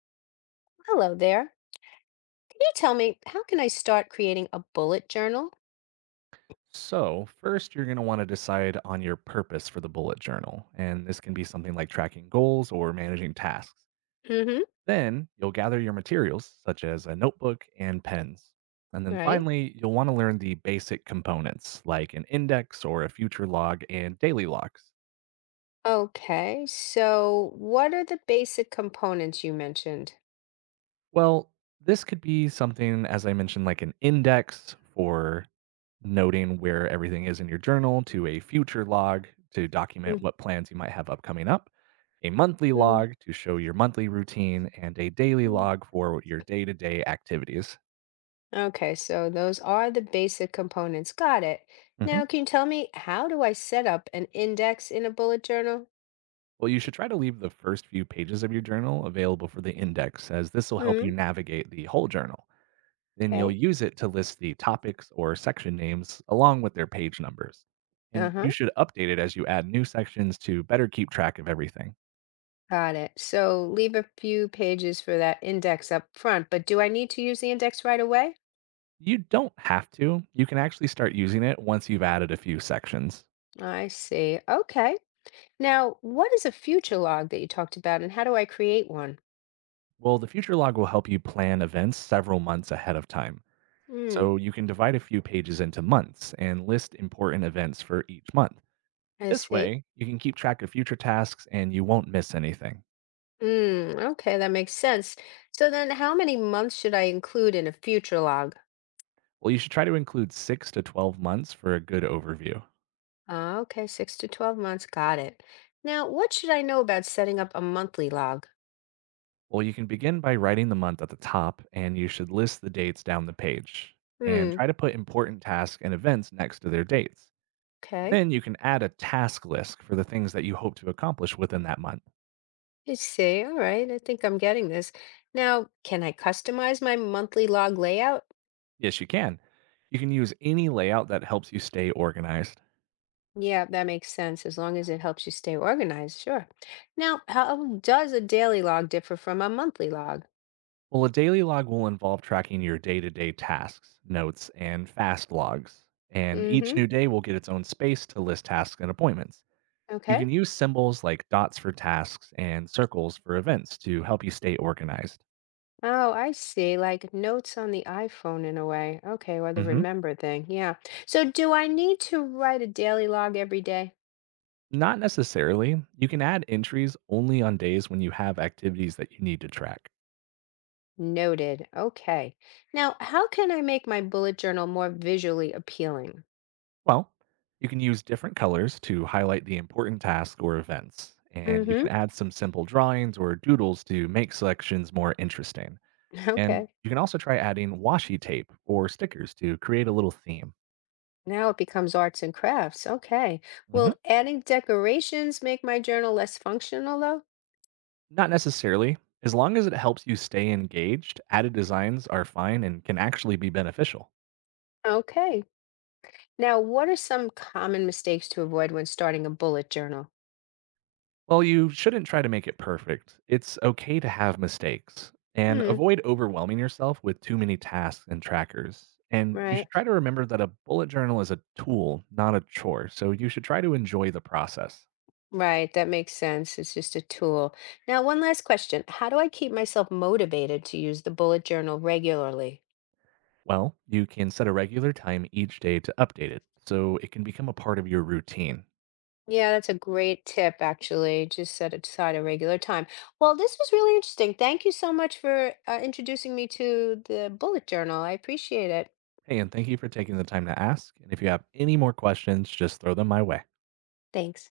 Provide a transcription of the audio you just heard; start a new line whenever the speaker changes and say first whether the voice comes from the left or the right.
left: Hello there. Can you tell me how can I start creating a bullet journal?
right: So, first, you're going to want to decide on your purpose for the bullet journal, and this can be something like tracking goals or managing tasks.
left: Mm-hmm.
right: Then, you'll gather your materials, such as a notebook and pens. And then
left: Right.
right: finally, you'll want to learn the basic components, like an index or a future log and daily logs.
left: Okay, so what are the basic components you mentioned?
right: Well, this could be something, as I mentioned, like an index for noting where everything is in your journal, to a future log to document what plans you might have upcoming up, a monthly
left: Mm-hmm.
right: log to show your monthly routine, and a daily log for your day to day activities.
left: Okay, so those are the basic components. Got it.
right: Mhm.
left: Now, can you tell me how do I set up an index in a bullet journal?
right: Well, you should try to leave the first few pages of your journal available for the index, as this will help you
left: Hmm.
right: navigate the whole journal. Then you'll
left: Okay,
right: use it to list the topics or section names along with their page numbers. And you
left: uh-huh,
right: should update it as you add new sections to better keep track of everything.
left: got it. So leave a few pages for that index up front, but do I need to use the index right away?
right: You don't have to. You can actually start using it once you've added a few sections.
left: I see. Okay. Now, what is a future log that you talked about, and how do I create one?
right: Well, the future log will help you plan events several months ahead of time.
left: Hmm,
right: So you can divide a few pages into months and list important events for each month.
left: I
right: This
left: see.
right: way, you can keep track of future tasks and you won't miss anything.
left: Hmm, okay, that makes sense. So then, how many months should I include in a future log?
right: Well, you should try to include 6 to 12 months for a good overview.
left: Ah, okay, six to 12 months. Got it. Now, what should I know about setting up a monthly log?
right: Well, you can begin by writing the month at the top and you should list the dates down the page and
left: Hmm,
right: try to put important tasks and events next to their dates.
left: okay,
right: Then you can add a task list for the things that you hope to accomplish within that month.
left: I see. All right, I think I'm getting this. Now, can I customize my monthly log layout?
right: Yes, you can. You can use any layout that helps you stay organized.
left: Yeah, that makes sense as long as it helps you stay organized, sure. Now, how does a daily log differ from a monthly log?
right: Well, a daily log will involve tracking your day to day tasks, notes, and fast logs. And each
left: Mm-hmm.
right: new day will get its own space to list tasks and appointments. You
left: Okay.
right: can use symbols like dots for tasks and circles for events to help you stay organized.
left: Oh, I see. Like notes on the iPhone in a way. Okay, or the
right: Hmm.
left: remember thing. Yeah. So do I need to write a daily log every day?
right: Not necessarily. You can add entries only on days when you have activities that you need to track.
left: Noted. Okay. Now, how can I make my bullet journal more visually appealing?
right: Well, you can use different colors to highlight the important tasks or events, and you
left: Mm-hmm.
right: can add some simple drawings or doodles to make selections more interesting. And
left: Okay.
right: you can also try adding washi tape or stickers to create a little theme.
left: Now it becomes arts and crafts. Okay.
right: Mhm.
left: Will adding decorations make my journal less functional though?
right: Not necessarily. As long as it helps you stay engaged, added designs are fine and can actually be beneficial.
left: Okay. Now, what are some common mistakes to avoid when starting a bullet journal?
right: Well, you shouldn't try to make it perfect. It's okay to have mistakes and
left: Hmm.
right: avoid overwhelming yourself with too many tasks and trackers. And you
left: Right.
right: should try to remember that a bullet journal is a tool, not a chore. So you should try to enjoy the process.
left: Right. That makes sense. It's just a tool. Now, one last question. How do I keep myself motivated to use the bullet journal regularly?
right: Well, you can set a regular time each day to update it so it can become a part of your routine.
left: Yeah, that's a great tip, actually. Just set aside a regular time. Well, this was really interesting. Thank you so much for introducing me to the bullet journal. I appreciate it.
right: Hey, and thank you for taking the time to ask. And if you have any more questions, just throw them my way.
left: Thanks.